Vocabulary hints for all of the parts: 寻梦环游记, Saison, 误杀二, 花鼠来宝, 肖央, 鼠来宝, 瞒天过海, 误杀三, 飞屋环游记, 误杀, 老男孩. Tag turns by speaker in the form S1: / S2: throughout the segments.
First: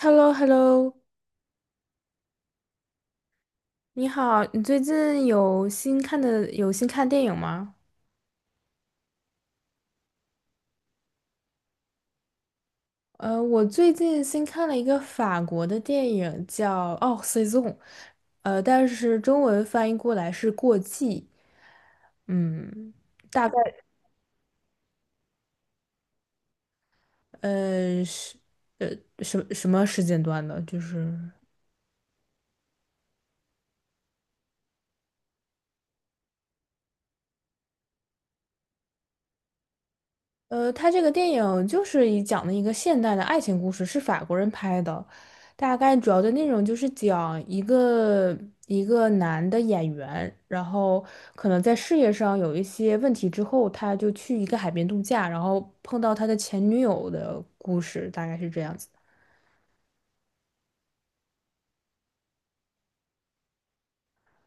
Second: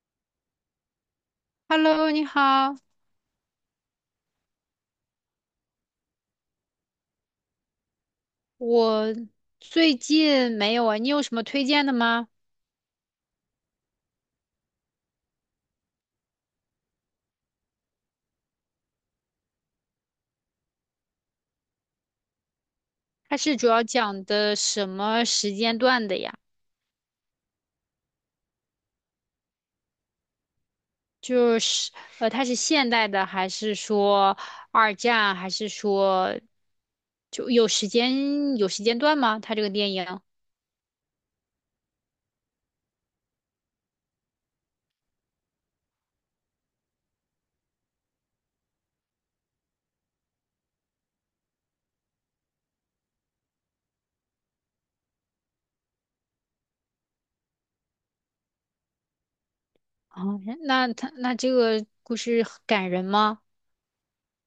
S1: h e l l o hello
S2: Hello，你好，
S1: 你好，你最近有新看的有新看电影吗？
S2: 我最近没有啊，你有什么推荐的吗？
S1: 我最近新看了一个法国的电影叫《哦 Saison》，但是中文翻译过来是《过季》。嗯，
S2: 它
S1: 大概
S2: 是主要讲的什么时间段的呀？
S1: 呃是呃什么时间段的？就是。
S2: 就是它是现代的，还是说二战，还是说就有时间段吗？它这个电影
S1: 他这个电影就是以讲的一个现代的爱情故事，是法国人拍的，大概主要的内容就是讲一个一个男的演员，然后可能在事业上有一些问题之后，他就去一个海边度假，然后碰到他的前女友的故事，大概是这样子。
S2: 啊，那这个故事很感人吗？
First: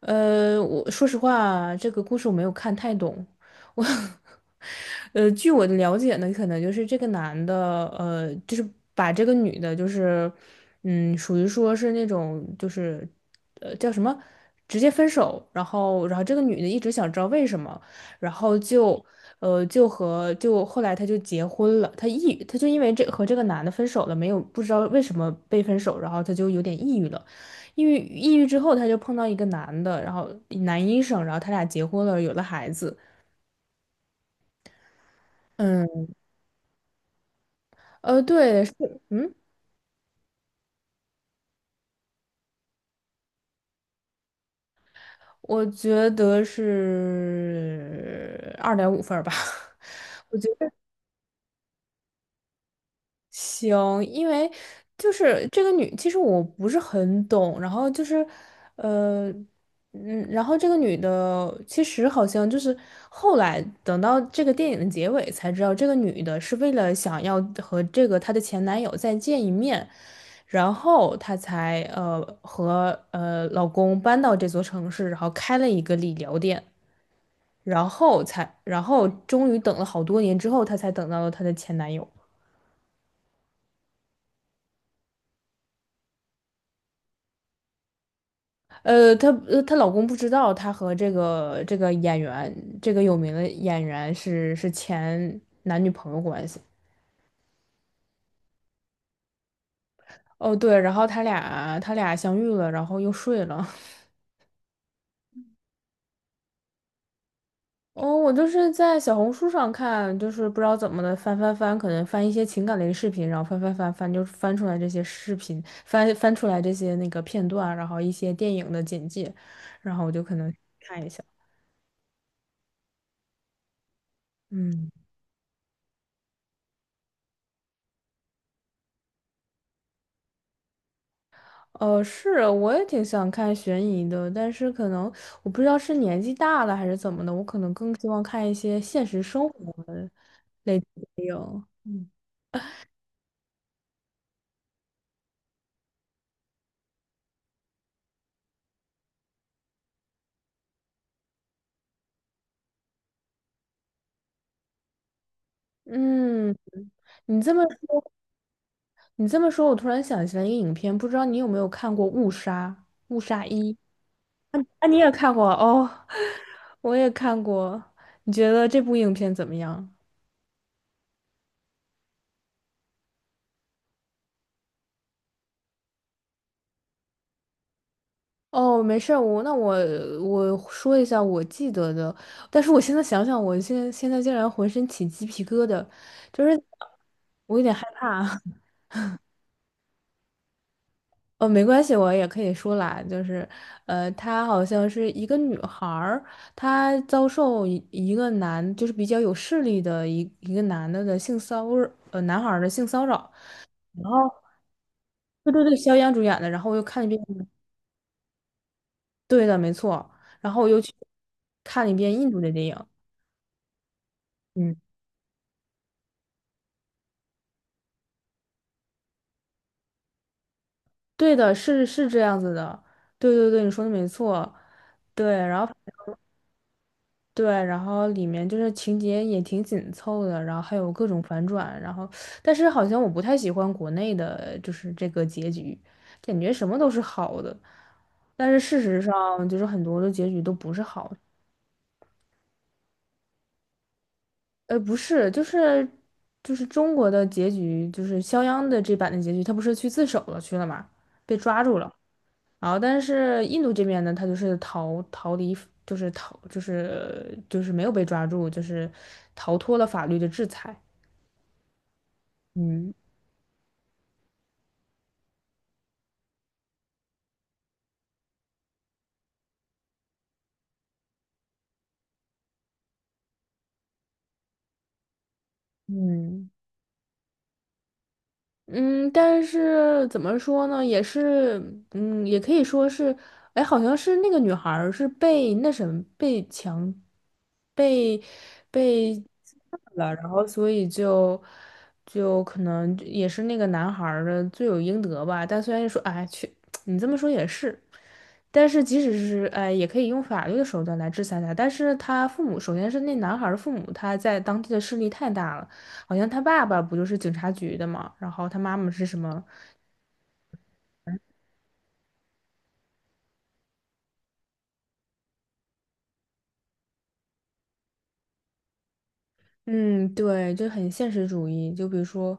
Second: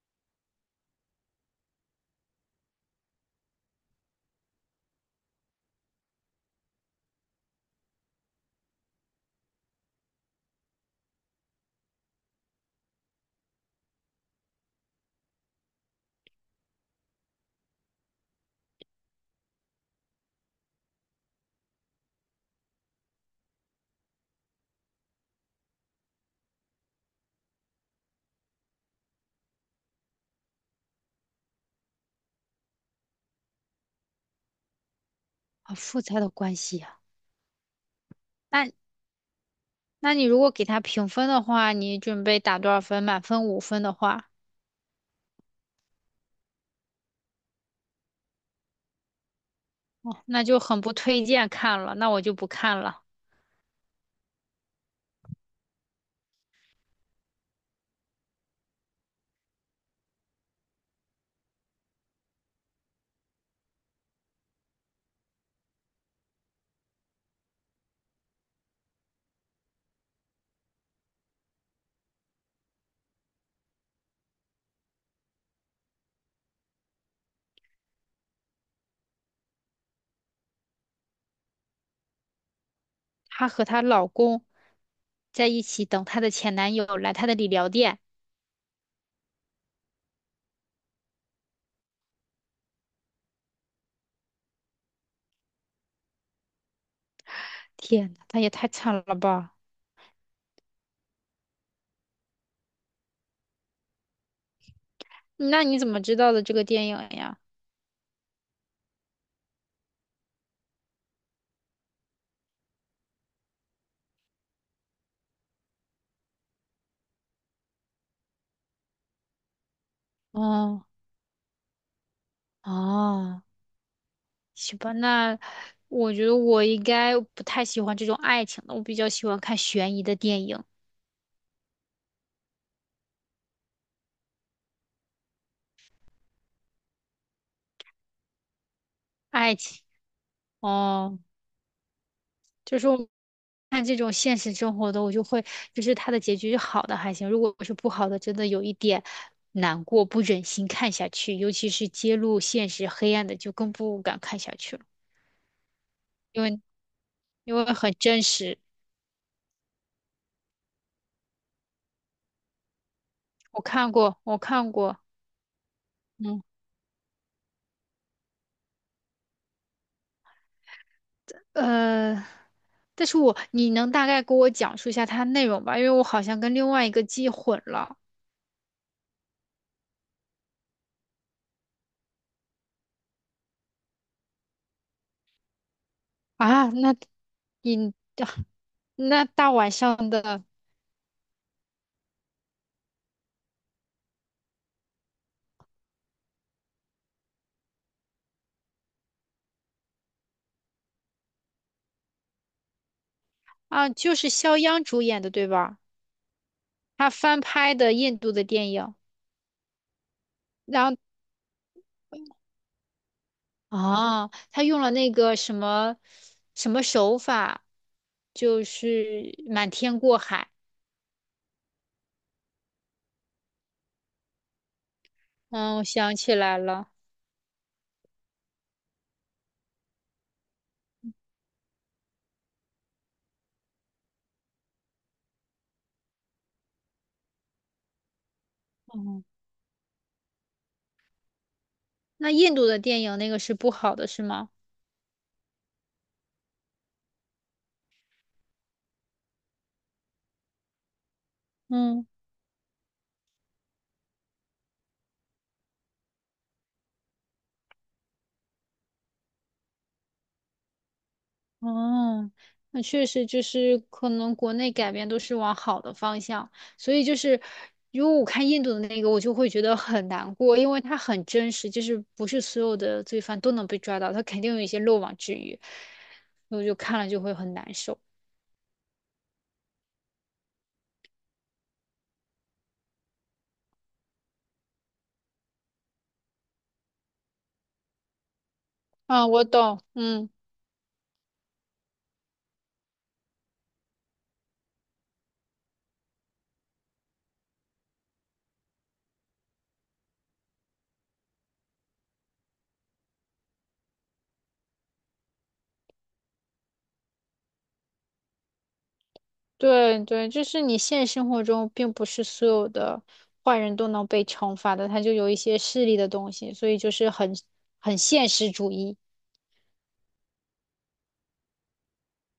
S1: 我说实话，这个故事我没有看太懂。我，据我的了解呢，可能就是这个男的，就是把这个女的，就是，嗯，属于说是那种，就是，叫什么，直接分手。然后这个女的一直想知道为什么，然后就，就和就后来她就结婚了。她抑郁，她就因为这和这个男的分手了，没有不知道为什么被分手，然后她就有点抑郁了。抑郁之后，她就碰到一个男的，然后男医生，然后他俩结婚了，有了孩子。
S2: 好复
S1: 嗯，
S2: 杂的关系呀。
S1: 对，
S2: 那
S1: 是，嗯，
S2: 那你如果给它评分的话，你准备打多少分？满分五分的话。
S1: 我觉得是2.5分儿吧。
S2: 哦，
S1: 我
S2: 那
S1: 觉
S2: 就
S1: 得
S2: 很不推荐看了，那我就不看了。
S1: 行，因为就是这个女，其实我不是很懂，然后就是，呃，嗯，然后这个女的其实好像就是后来等到这个电影的结尾才知道，这个女的是为了想要和这个她的前男友再见一面，然后她才和老公搬到这座城市，然后开了一个理疗店，然后才然后终于等了好多年之后，她才等到了她的前男友。
S2: 她和她老公在一起等她的前男友来她的理疗店，
S1: 她她老公不知道她和这个这个演员这个有名的演员是前男女朋友关系。
S2: 天呐，她也太惨了吧！
S1: 哦，对，然后他俩他俩相遇了，然后又睡了。
S2: 那你怎么知道的这个电影呀？
S1: 哦，我就是在小红书上看，就是不知道怎么的翻，可能翻一些情感类的视频，然后翻翻，就翻出来这些视频，翻出来这些那个片段，然后一些电影的简介，然后我就可能
S2: 哦
S1: 看一下。
S2: 哦，行
S1: 嗯，
S2: 吧，那我觉得我应该不太喜欢这种爱情的，我比较喜欢看悬疑的电影，
S1: 是，我也挺想看悬疑的，但是可能我不知道是年纪大了还是怎么的，我可能更希望看一些现实生
S2: 爱
S1: 活
S2: 情。
S1: 类的
S2: 哦，
S1: 电影。嗯
S2: 就是看这种现实生活的，我就会就是它的结局是好的还行，如果是不好的，真的有一点难过，不忍心看下去，尤其是揭露现实黑暗的，就更不敢看下去了，因
S1: 嗯，
S2: 为
S1: 你这
S2: 因
S1: 么
S2: 为很
S1: 说。
S2: 真实。
S1: 你这么说，我突然想起来一个影片，不知道你有没有看过《误杀》《误杀
S2: 我
S1: 一》？
S2: 看过，我看
S1: 啊？
S2: 过，
S1: 你也看过哦，
S2: 嗯，
S1: 我也看过。你觉得这部影片怎么样？
S2: 呃，但是我你能大概给我讲述一下它内容吧？因为我好像跟另外一个记混了
S1: 哦，没事儿，我我说一下我记得的，但是我现在想想，我现在竟然浑身起鸡皮疙瘩，就是
S2: 啊。那
S1: 我有点害
S2: 你
S1: 怕。
S2: 那大晚上的
S1: 哦，没关系，我也可以说啦，就是，她好像是一个女孩儿，她遭受一个男，就是比较有势力的一个男的的性骚扰，男孩儿的性骚扰。
S2: 啊，
S1: 然
S2: 就
S1: 后，
S2: 是肖央主演的，对
S1: 对对对，
S2: 吧？
S1: 肖央主演的，然后我又看
S2: 他
S1: 了一
S2: 翻
S1: 遍，
S2: 拍的印度的电影，
S1: 对的，没错，然后我又
S2: 然
S1: 去
S2: 后
S1: 看了一遍印度的电影，
S2: 啊，他
S1: 嗯，
S2: 用了那个什么什么手法，就是瞒天过海。
S1: 对的，是是这样子的，对对对，你说的没错，对，然后。
S2: 嗯，我想起来了。
S1: 对，然后里面就是情节也挺紧凑的，然后还有各种反转，然后但是好像我不太喜欢国内的，就是这个结局，感觉什么都是好的，但是事实
S2: 嗯，
S1: 上就是很多的结局都不是好的。
S2: 那印度的电影那个是不好的，是吗？
S1: 不是，就是就是中国的结局，就是肖央的这版的结局，他不是去自首了去了嘛，被抓住了，
S2: 嗯。
S1: 然后但是印度这边呢，他就是逃逃离，就是逃就是没有被抓住，就是逃脱了法律的制裁。
S2: 哦，那
S1: 嗯
S2: 确实就是可能国内改变都是往好的方向，所以就是如果我看印度的那个，我就会觉得很难过，因为它很真实，就是不是所有的罪犯都能被抓到，他肯定有一些漏网之鱼，
S1: 嗯
S2: 我就看了就会很难受。
S1: 嗯，但是怎么说呢，也是，嗯，也可以说是，哎，好像是那个女孩儿是被那什么被强，被被
S2: 啊，我
S1: 侵犯
S2: 懂，
S1: 了，然
S2: 嗯，
S1: 后所以就就可能也是那个男孩儿的罪有应得吧。但虽然说，哎，去，你这么说也是，但是即使是哎，也可以用法律的手段来制裁他。但是他父母，首先是那男孩儿的父母，他在当地的势力太大了。好像他爸爸不就是警察局的嘛，然后他妈妈是什么？
S2: 对对，就是你现实生活中并不是所有的坏人都能被惩罚的，他就有一些势力的东西，所以就是很现实主义。
S1: 嗯，对，就很现实主义。就比如说，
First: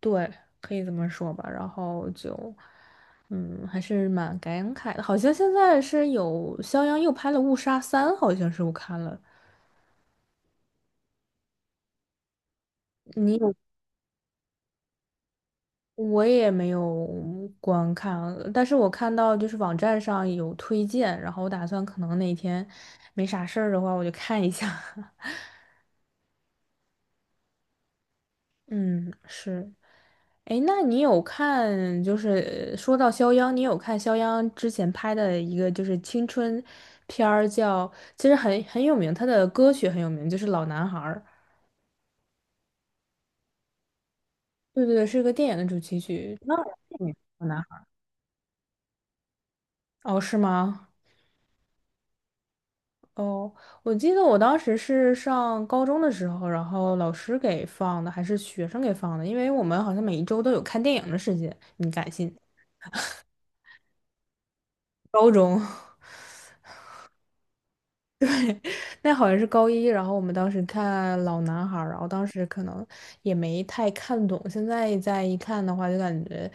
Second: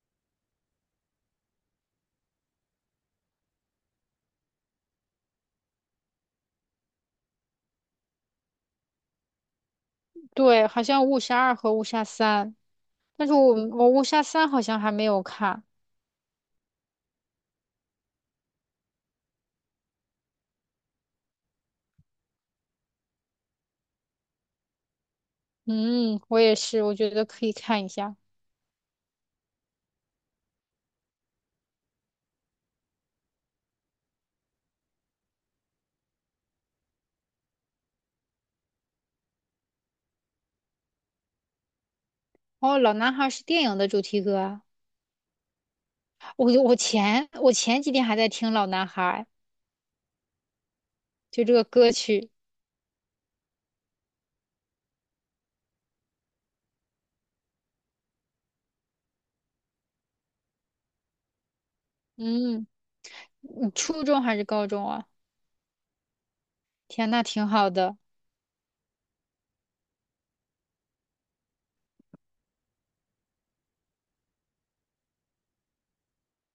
S1: 对，可以这么说吧。然后就，嗯，还是蛮感慨的。好像现在是有肖央又拍了《误杀三》，好像是我看了。
S2: 对，好像《误杀二》和《误杀三》，但是
S1: 你
S2: 我
S1: 有？
S2: 我《误杀三》好像还没有看。
S1: 我也没有观看，但是我看到就是网站上有推荐，然后我打算可能哪天没啥事儿的话，我就看一下。
S2: 嗯，我也是，我觉得可以看一下。
S1: 嗯，是。哎，那你有看，就是说到肖央，你有看肖央之前拍的一个就是青春片儿叫，其实很有名，他的歌曲很有名，就是《老男孩》儿。
S2: 哦，《老男孩》是电影的主题歌啊！
S1: 对对对，是个电影的主题曲。
S2: 我
S1: 那
S2: 我
S1: 嗯
S2: 前
S1: 老
S2: 我
S1: 男
S2: 前
S1: 孩
S2: 几天还在听《老男孩》，
S1: 儿哦，是吗？
S2: 就这个歌曲。
S1: 哦，我记得我当时是上高中的时候，然后老师给放的，还是学生给放的，因为我们好像每1周都有看电影的时间，你敢信？
S2: 嗯，你初中还是高中啊？
S1: 高中。
S2: 天，那挺好的。
S1: 那好像是高一，然后我们当时看《老男孩》，然后当时可能也没太看懂，现在再一看的话，就感觉，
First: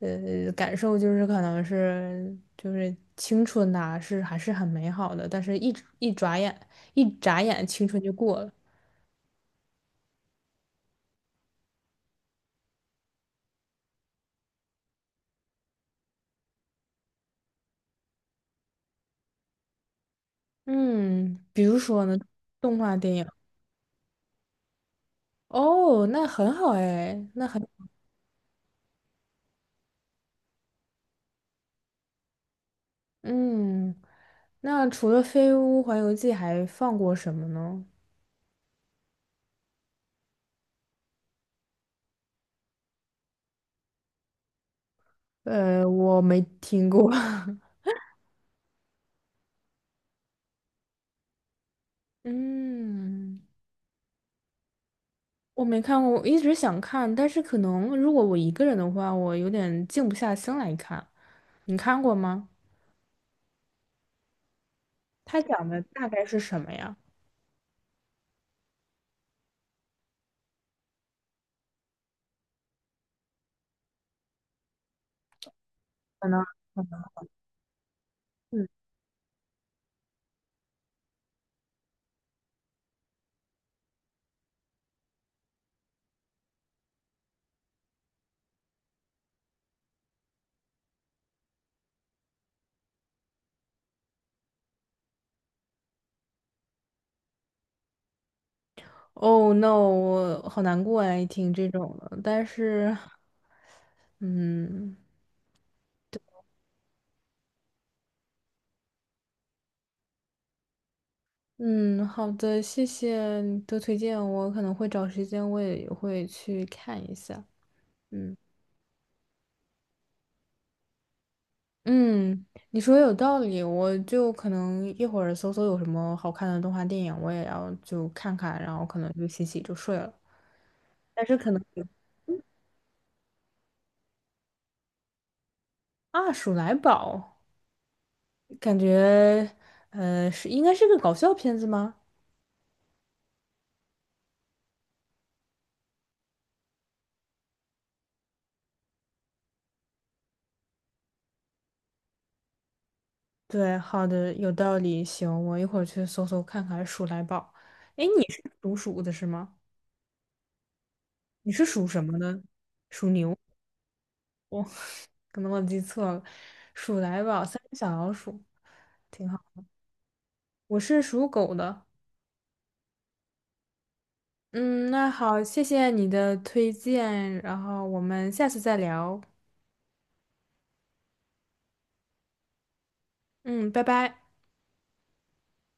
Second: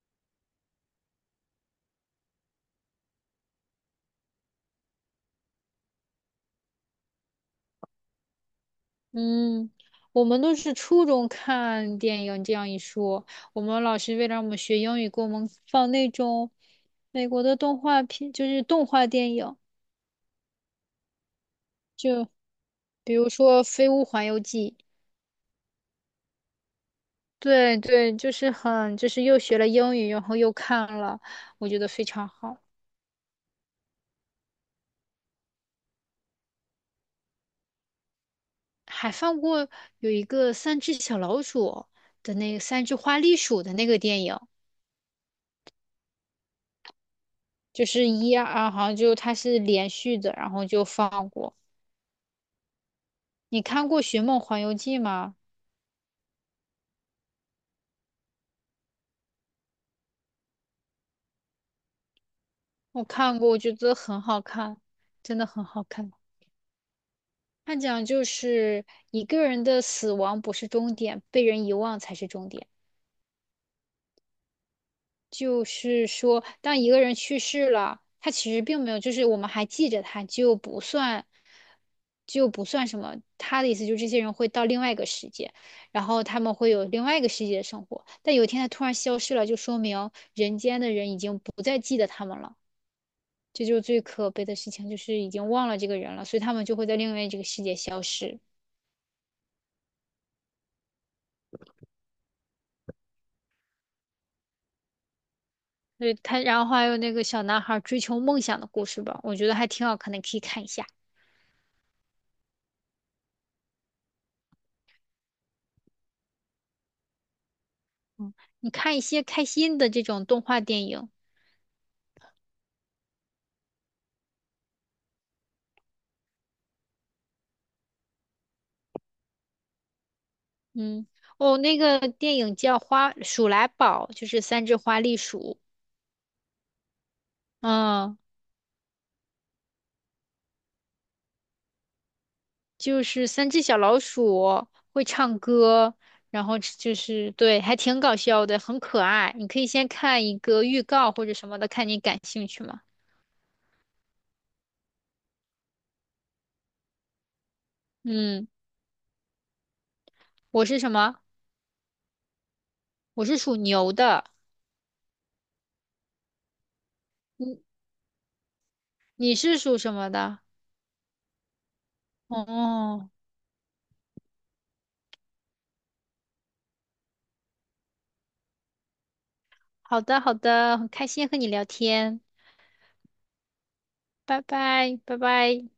S1: 感受就是可能是就是青春呐、是还是很美好的，但是一眨眼，一眨眼青春就过了。
S2: 嗯，我们都是初中看电影，这样一说，我们老师为了让我们学英语，给我们放那种美国的动画片，就是动画电影。
S1: 嗯，比如说呢，动画电
S2: 比
S1: 影。
S2: 如说《飞屋环游记》，
S1: 哦，那很好哎，那很。
S2: 对对，就是很，就是又学了英语，然后又看了，我觉得非常好。
S1: 嗯，那除了《飞屋环游记》还放过什么呢？
S2: 还放过有一个三只小老鼠的那个三只花栗鼠的那个电影，
S1: 我没听过。
S2: 就是一二，啊好像就它是连续的，然后就放过。
S1: 嗯，
S2: 你看过《寻梦环游记》吗？
S1: 我没看过，我一直想看，但是可能如果我一个人的话，我有点静不下心来看。你看过吗？
S2: 我看过，我觉得很好看，真
S1: 他
S2: 的很
S1: 讲的
S2: 好
S1: 大
S2: 看。
S1: 概是什么呀？
S2: 它讲就是一个人的死亡不是终点，被人遗忘才是终点。就是
S1: 可能，
S2: 说，当一个人去世了，他其实
S1: 嗯
S2: 并没有，就是我们还记着他，就不算什么。他的意思就是，这些人会到另外一个世界，然后他们会有另外一个世界的生活。但有一天他突然消失了，就说明人间的人已经不再记得他们了。这就是最可悲的事情，就是已经忘了这个人了，所以他们就会在另外这个世界消失。
S1: ，Oh no，我好难过哎，听这种的。但是，嗯
S2: 对他，然后还有那个小男孩追求梦想的故事吧，我觉得还挺好看的，可以看一下。
S1: 嗯，好的，谢谢你的推荐，我可能会找时间，我也会去看一下。嗯。
S2: 你看一些开心的这种动画电影，
S1: 嗯，你说有道理，我就可能一会儿搜搜有什么好看的动画电影，我也要就看看，然后可能就洗洗就睡了。
S2: 嗯，
S1: 但是可
S2: 哦，
S1: 能
S2: 那
S1: 有
S2: 个电影叫《花鼠来宝》，就是三只花栗鼠，
S1: 啊，《鼠来宝》
S2: 嗯，
S1: 感觉应该是个搞笑片子吗？
S2: 就是三只小老鼠会唱歌，然后就是对，还挺搞笑的，很可爱。你可以先看一个预告或者什么的，看你感兴趣吗？
S1: 对，好的，有道理，行，我一会儿去搜搜看看《鼠来宝》。哎，你是
S2: 嗯，
S1: 属鼠的是吗？
S2: 我是什么？
S1: 你是属什么的？属
S2: 我
S1: 牛？
S2: 是属牛的，
S1: 我、可能我记错了，《鼠来宝》
S2: 你
S1: 三只小老鼠挺
S2: 你
S1: 好，
S2: 是属什么的？
S1: 我是属狗的。
S2: 哦，
S1: 嗯，那好，谢谢你的推荐，然后我们下次再聊。
S2: 好的好的，很开心和你聊天，
S1: 嗯，拜拜。
S2: 拜拜拜拜。